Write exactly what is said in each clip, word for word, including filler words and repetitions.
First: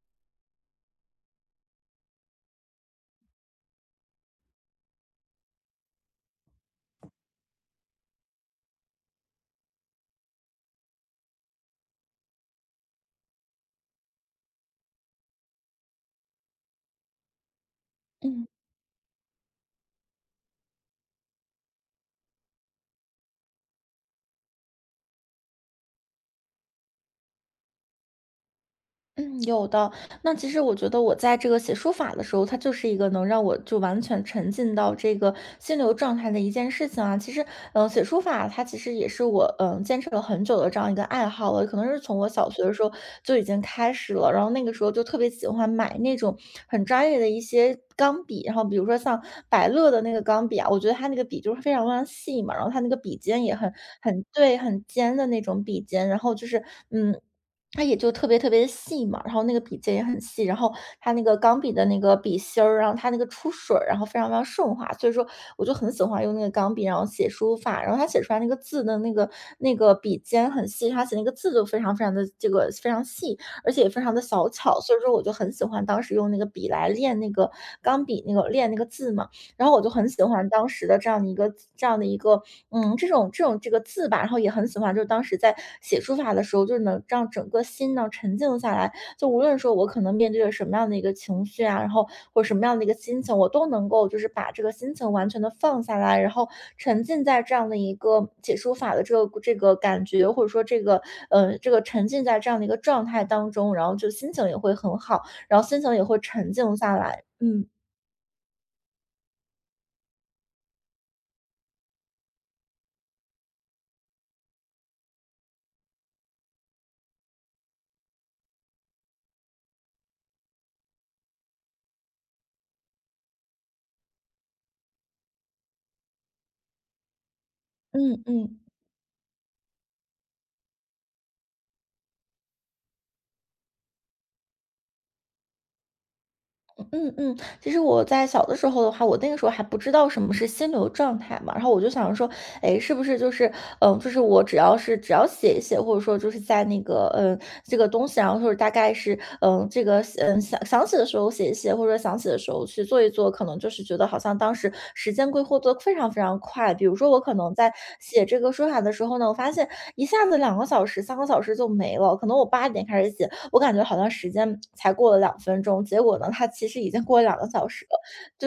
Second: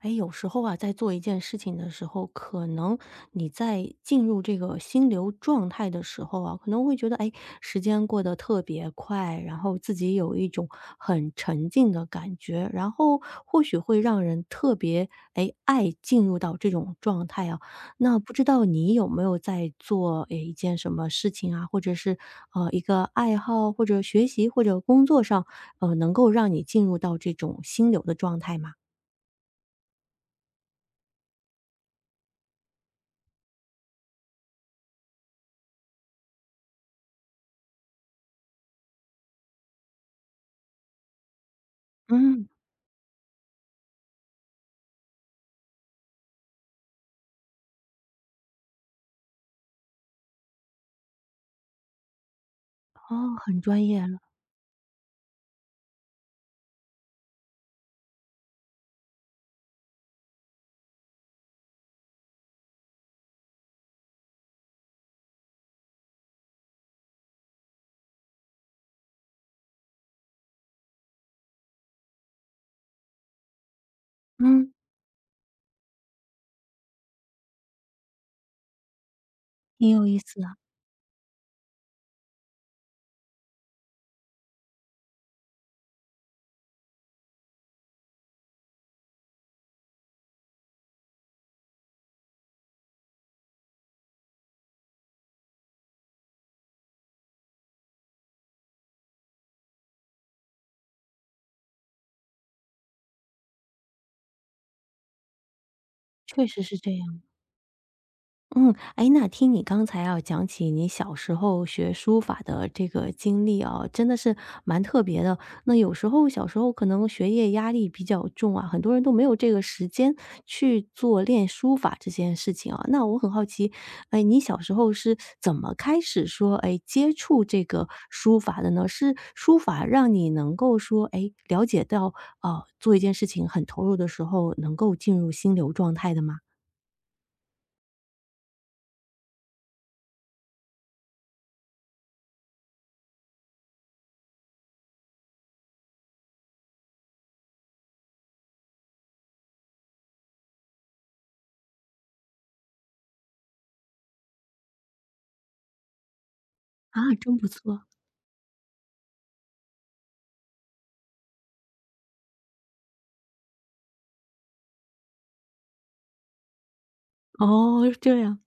哎，有时候啊，在做一件事情的时候，可能你在进入这个心流状态的时候啊，可能会觉得，哎，时间过得特别快，然后自己有一种很沉静的感觉，然后或许会让人特别哎爱进入到这种状态啊。那不知嗯道你有没有在做哎一件什么事情啊，或者是呃一个爱好，或者学习，或者工作上，呃，能够让你进入到这种心流的状态吗？嗯，有的。那其实我觉得我在这个写书法的时候，它就是一个能让我就完全沉浸到这个心流状态的一件事情啊。其实，嗯、写书法它其实也是我嗯、呃坚持了很久的这样一个爱好了，可能是从我嗯。小学的时候就已经开始了。然后那个时候就特别喜欢买那种很专业的一些。钢笔，然后比如说像百乐的那个钢笔啊，我觉得它那个笔就是非常非常细嘛，然后它那个笔哦，尖也很很专业了。很对很尖的那种笔尖，然后就是嗯它也就特别特别的细嘛，然后那个笔尖也很细，然后它那个钢笔的那个笔芯儿，然后它那个出水儿，然后非常非常顺滑，所以说我就很喜欢用那个钢笔，然后写书法，然后它写出来那个字的那个那个笔尖很细，它写那个字就非常非常的这个非常细，而且也非常的小嗯，巧，所以说我就很喜欢当时用那个笔来练那个钢笔那个练那个字嘛。然后我挺就有很意喜思欢啊。当时的这样的一个这样的一个，嗯，这种这种这个字吧，然后也很喜欢，就是当时在写书法的时候，就是能让整个心呢沉静下来。就无论说我可能面对着什么样的一个情绪啊，然后或者什么样的一个心情，我都能够就是把这个心情完全的放下来，然后沉浸在这样的一个写书法的这个这个感觉，或者说这个呃这个沉浸在这样的一个状态当中，然后就心情也会很好，然后心情也会确沉实静是这下样。来。嗯嗯，哎，那听你刚才啊讲起你小时候学书法的这个经历啊，真的是蛮特别的。那有时候小时候可能学业压力比较重啊，很多人都没有这个时间去做练书法这件事情啊。那我很好奇，哎，你小时候是怎么开始说，哎，接触这个嗯书嗯。法的呢？是书法让你能够说，哎，了解到，啊做一件事情很投入的时候，能够进入心流状态的吗？嗯嗯，其实我在小的时候的话，我那个时候还不知道什么是心流状态嘛，然后我就想着说，哎，是不是就是，嗯，就是我只要是只要写一写，或者说就是在那个，嗯，这个东西，然后或者大概是，嗯，这个，嗯，想想起的时候写一写，或者想起的时候去组去做一做，可能就是觉得好像当时时间规划得非常非常快。比如啊，说我可真不能在错。写这个说法的时候呢，我发现一下子两个小时、三个小时就没了。可能我八点开始写，我感觉好像时间才过了两分钟，结果呢，它其实已经过了两个小时。哦，是这样。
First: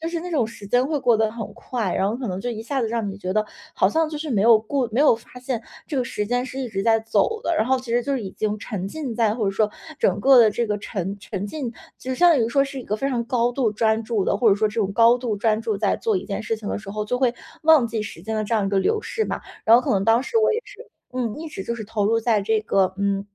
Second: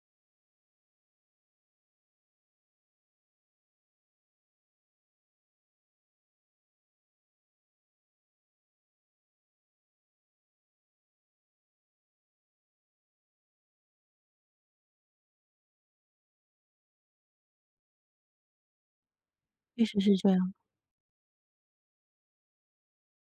就是那种时间会过得很快，然后可能就一下子让你觉得好像就是没有顾没有发现这个时间是一直在走的，然后其实就是已经沉浸在或者说整个的这个沉沉浸，就相当于说是一个非常高度专注的，或者说这种高度专注在做一件事情的时候，就会忘记时间的这样一个流逝嘛。然后确可实能是当这时样。我也是，嗯，一直就是投入在这个，嗯。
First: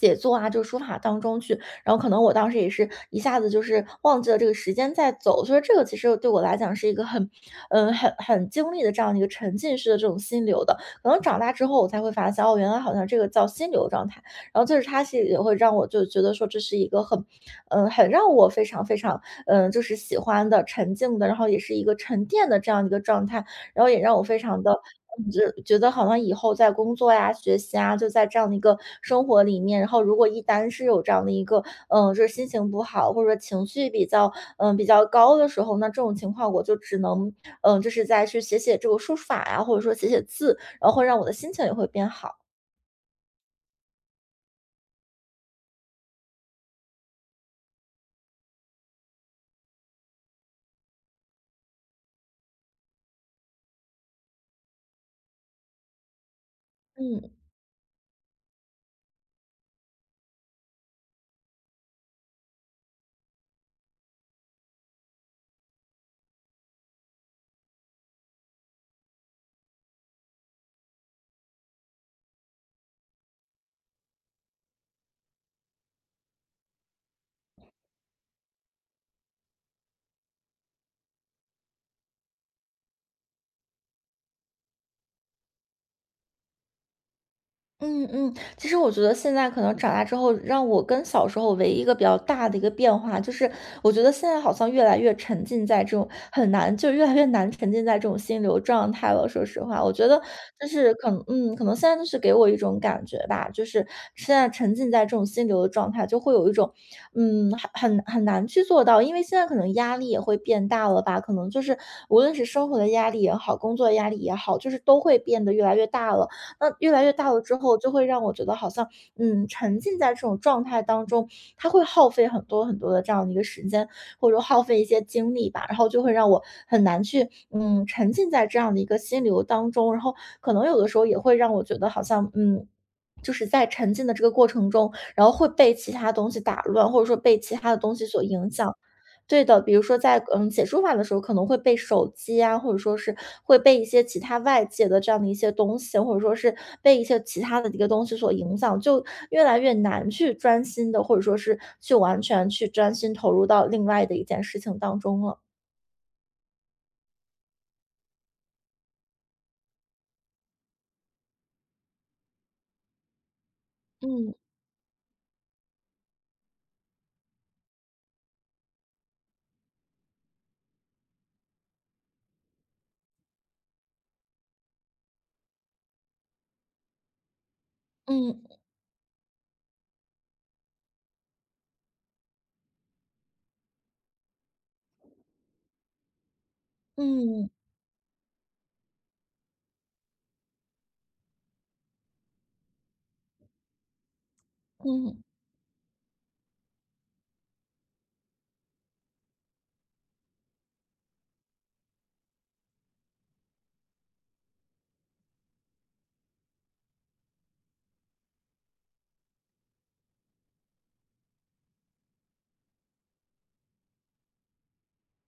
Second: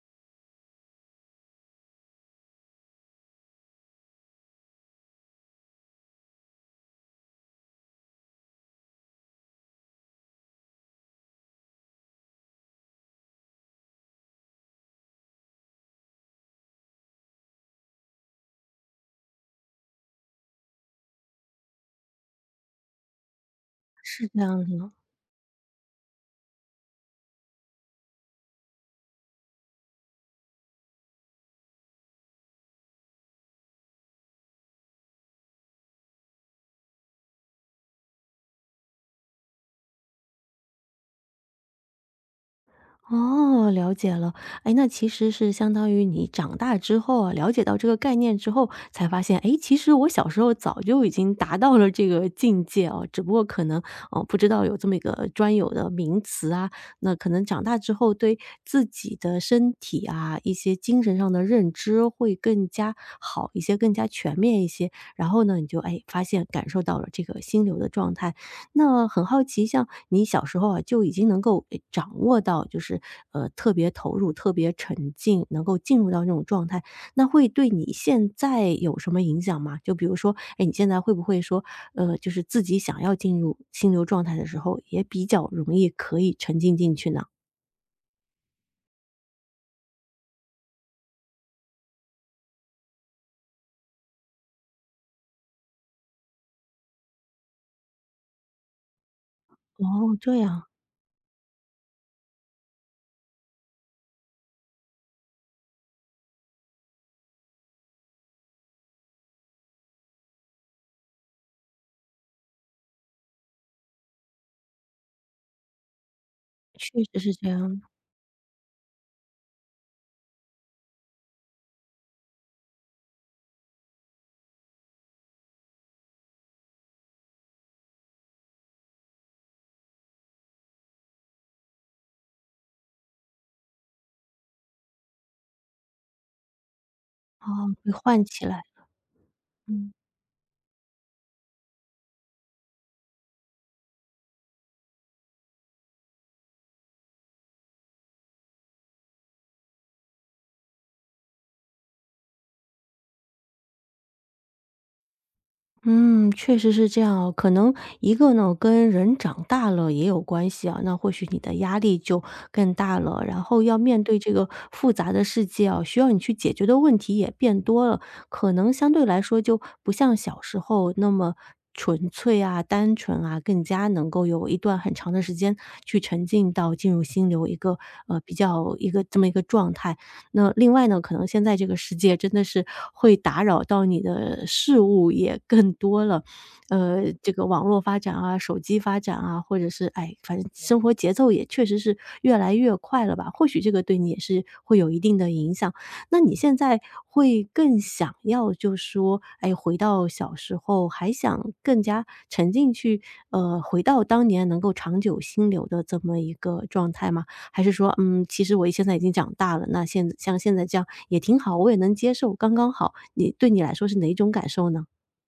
写作啊，就是书法当中去，然后可能我当时也是一下子就是忘记了这个时间在走，所以这个其实对我来讲是一个很，嗯，很很经历的这样的一个沉浸式的这种心流的。可能长大之后我才会发现，哦，原来好像这个叫心流状态。然后就是它是也会让我就觉得说这是一个很，嗯，很让我非常非常，嗯，就是喜欢的沉静的，然后也是一个沉淀的这样一个状态，然后也让我是非这样常子的的。只觉得好像以后在工作呀、学习啊，就在这样的一个生活里面，然后如果一旦是有这样的一个，嗯，就是心情不好，或者说情绪比较，嗯，比较高的时候，那这种情况我就只能，嗯，就是再去写写这个书法呀，或者说写写字，然后会让我的心情也会变好。哦，了解了。哎，那其实是相当于你长大之后啊，了解到这个概念之后，才发现，哎，其实我小时候早就已经达到了这个境界哦，只不过可能，哦不知道有这么一个专有的名词啊。那可嗯。能长大之后，对自己的身体啊，一些精神上的认知会更加好一些，更加全面一些。然后呢，你就哎发现感受到了这个心流的状态。那很好奇，像你小时候啊，就已经能够诶掌握到，就是呃特别投入、特别沉浸，能够进入到那种状态，那会对你现在有什么影响吗？就比如说，哎，你现在会不会说，呃，就是自己想要进入心流状态的时候，也比较容易可以沉浸进去呢？嗯嗯，其实我觉得现在可能长大之后，让我跟小时候唯一一个比较大的一个变化，就是我觉得现在好像越来越沉浸在这种很难，就越来越难沉浸在这种心流状态了。说实话，我觉哦，得这样。就是可能，嗯，可能现在就是给我一种感觉吧，就是现在沉浸在这种心流的状态，就会有一种，嗯，很很很难去做到，因为现在可能压力也会变大了吧，可能就是无论是生活的压力也好，工作的压力也好，就是都会变得越来越大了。那越确来越实大是了这之后，样。就会让我觉得好像，嗯，沉浸在这种状态当中，它会耗费很多很多的这样的一个时间，或者说耗费一些精力吧，然后就会让我很难去，嗯，沉浸在这样的一个心流当中，然后可能有的时候也会让我觉得好像，嗯。就是在沉浸的这个过程中，然后会被其他东西打乱，或者说被哦，其他的会东西所唤起影来。响。对的，比如嗯。说在嗯写书法的时候，可能会被手机啊，或者说是会被一些其他外界的这样的一些东西，或者说是被一些其他的一个东西所影响，就越来越难去专心的，或者说是去完全去专心投入到另外的一件事情当中了。嗯，确实是这样哦。可能一个呢，跟人长大了也有关系啊，那或许你的压力就更大了，然后要面对这嗯个复杂的世界啊，需要你去解决的问题也变多了，可能相对来说就不像小时候那么纯粹啊、单纯啊，更加能够有一段很长的时间去沉浸到进入心流一个呃比嗯较一个这么一个状态。那另外呢，可能现在这个世界真的是会打扰到你的事物也更多了，呃，这个嗯网络发展啊，手机发展啊，或者是哎，反正生活节奏也确实是越来越快了吧？或许这个对你也是会有一定嗯。的影响。那你现在会更想要就说，哎，回到小时候，还想更加沉浸去，呃，回到当年能够长久心流的这么一个状态吗？还是说，嗯，其实我现在已经长大了，那现像现在这样也挺好，我也能接受，刚刚好。你对你来说是哪一种感受呢？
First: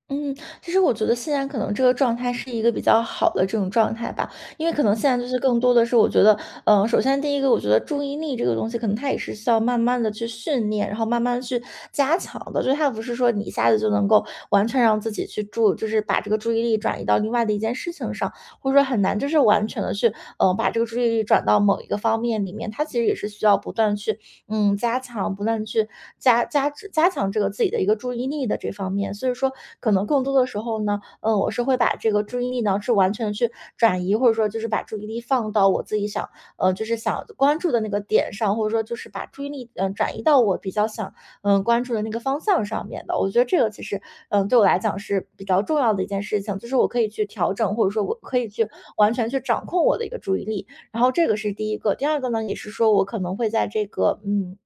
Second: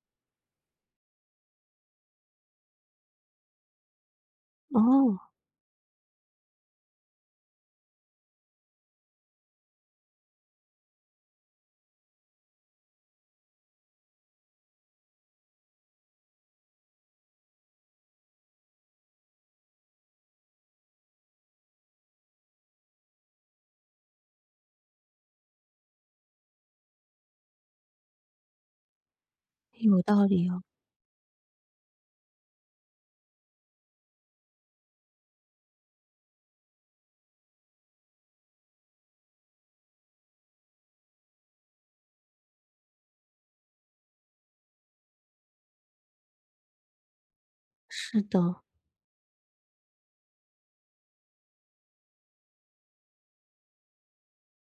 嗯，其实我觉得现在可能这个状态是一个比较好的这种状态吧，因为可能嗯现哦，在就是更多的是我觉得，嗯、首先第一个，我觉得注意力这个东西，可能它也是需要慢慢的去训练，然后慢慢地去加强的，就是它不是说你一下子就能够完全让自己去注，就是把这个注意力转移到另外的一件事情上，或者说很难就是完全的去，嗯、把这个注意力转到某一个方面里面，它其实也是需要不断去。嗯，加强不断去加加加强这个自己的一个注意力的这方面。所以说，可有能更道多的理时哦。候呢，嗯，我是会把这个注意力呢是完全去转移，或者说就是把注意力放到我自己想，呃，就是想关注的那个点上，或者说就是把注意力嗯、呃转移到我比较想嗯、呃关注的那个方向上面的。我觉得这个其实嗯、呃对我来讲是比较重要的一件事情，就是我可以去调整，或者说我是可以的。去完全去掌控我的一个注意力。然后这个是第一个，第二个呢，也是说我可能会在这个嗯。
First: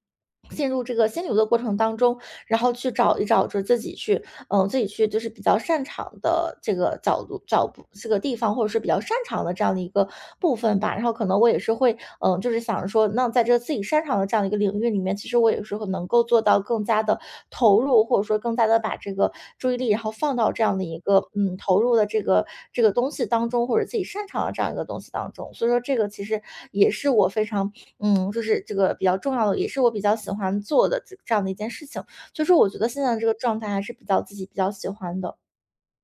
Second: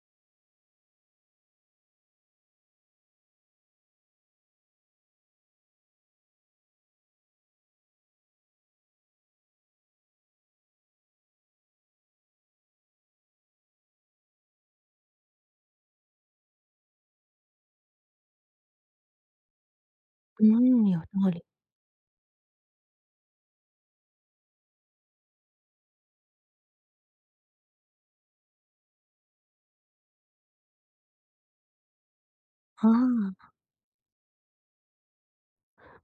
进入这个心流的过程当中，然后去找一找，就是自己去嗯，自己去就是比较擅长的这个角度找不这个地方，或者是比较擅长的这样的一个部分吧。然后可能我也是会，嗯，就是想说，那在这自己擅长的这样一个领域里面，其实我也是会能够做到更加的投入，或者说更加的把这个注意力，然后放到这样的嗯，有一个道理。嗯投入的这个这个东西当中，或者自己擅长的这样一个东西当中。所以说，这个其实也是我非常嗯，就是这个比较重要的，也是我比较喜欢做的这这样的一件事情。就是我觉得现在这个啊，状态还是比较自己比较喜欢的。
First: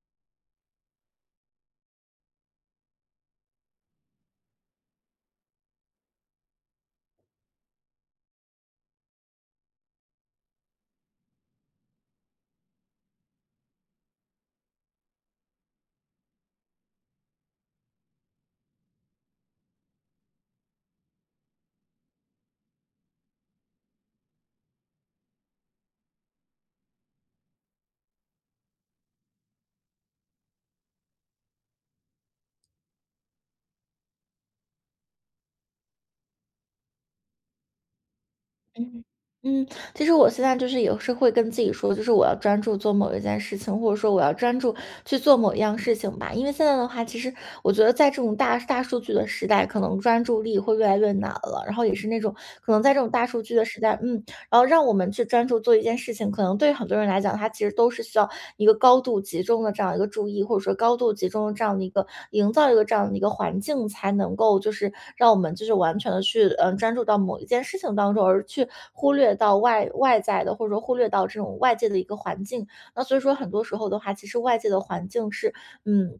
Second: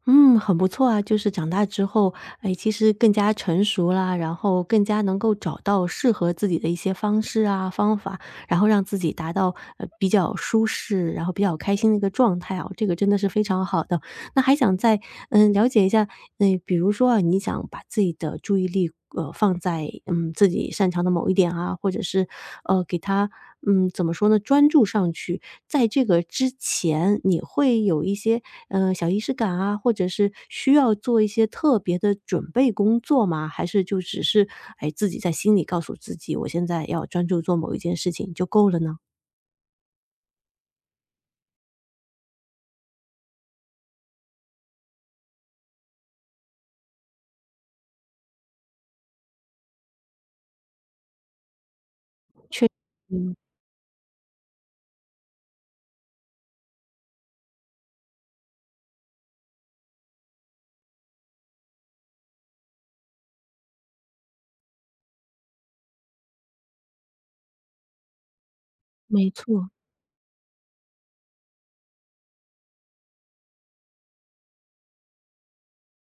嗯，很不错啊，就是长大之后，哎，其实更加成熟啦，然后更加能够找到适合自己的一些方式啊、方法，然后让自己达到呃比较舒适，然后比较开心的一个状态啊，这个真的是非常好的。那还想再嗯，了解一下，嗯，比如说啊，你想把自己的注意力呃放在嗯自己擅长的某一点啊，或者是呃给他嗯怎么说呢，专注上去。在这个之前，你会有一些呃小仪式感啊，或者是需要做一些特别的准备工作吗？还是就只是哎自己在心里告诉自己，我现在要专注做某一件事情就够了呢？嗯嗯，其实我现在就是也是会跟自己说，就是我要专注做某一件事情，或者说我要专注去做某一样事情吧。因为现在的话，其实我觉得在这种大大数据的时代，可能专注力会越来越难了。然后也是那种可能在这种大嗯，数据的时代，嗯，然后让我们去专注做一件事情，可能对很多人来讲，它其实都是需要一个高度集中的这样一个注意，或者说高度集中的这样的一个营造一个这样的一个环境，才能够就是让我们就是完全的去嗯、呃专注到某一件事情当中，而去忽没略到错。外外在的，或者说忽略到这种外界的一个环境。那所以说，很多时候的话，其实外界的环境是嗯。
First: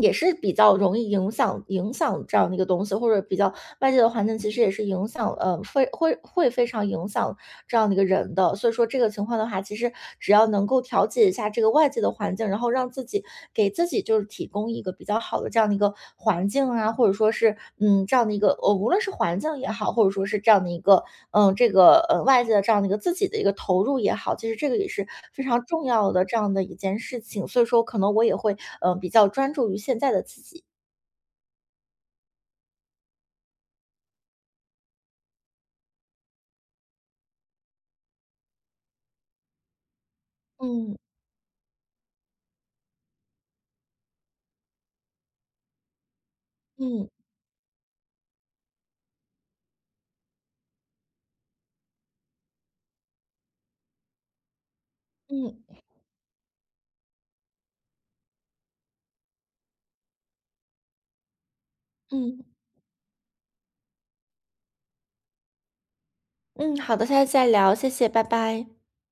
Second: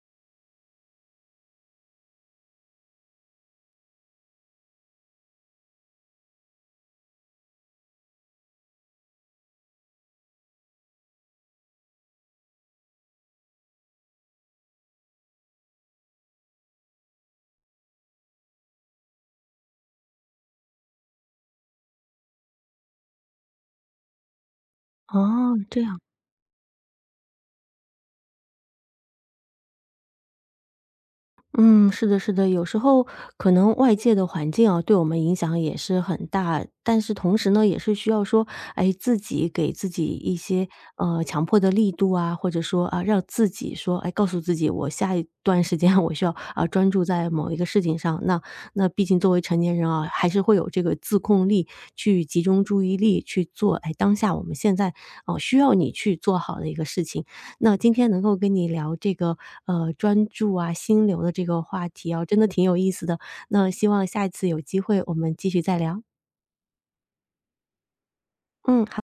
也是比较容易影响影响这样的一个东西，或者比较外界的环境其实也是影响呃，会会会非常影响这样的一个人的。所以说这个情况的话，其实只要能够调节一下这个外界的环境，然后让自己给自己就是提供一个比较好的这样的一个环境啊，或者说是嗯这样的一个呃，无论是环境也好，或者说是这样的一个嗯这个呃外界的这样的一个自己的一个投入也好，其实这个也是非哦，常这重样。要的这样的一件事情。所以说可能我也会嗯比较专注于现在的自己。嗯，是的，是的，有时候可能外界的环境啊，对我们影响也是很大，但是同时呢，也是需要说，哎，自己给自己一些嗯呃强迫的力度啊，或者说啊，让自己说，哎，告诉自己，我下一段时间我需要啊专注嗯在某一个事情上。那那毕竟作为成年人啊，还是会有这个自控力，去集中注意力去做，哎，当下我们现在哦、需要嗯你去做好的一个事情。那今天能够跟你聊这个，呃，专注啊、心流的这个话题啊，真嗯。的挺有意思的。那希望下一次有机会我们继续再聊。嗯，好的，下次再聊，谢谢，拜拜。嗯，好。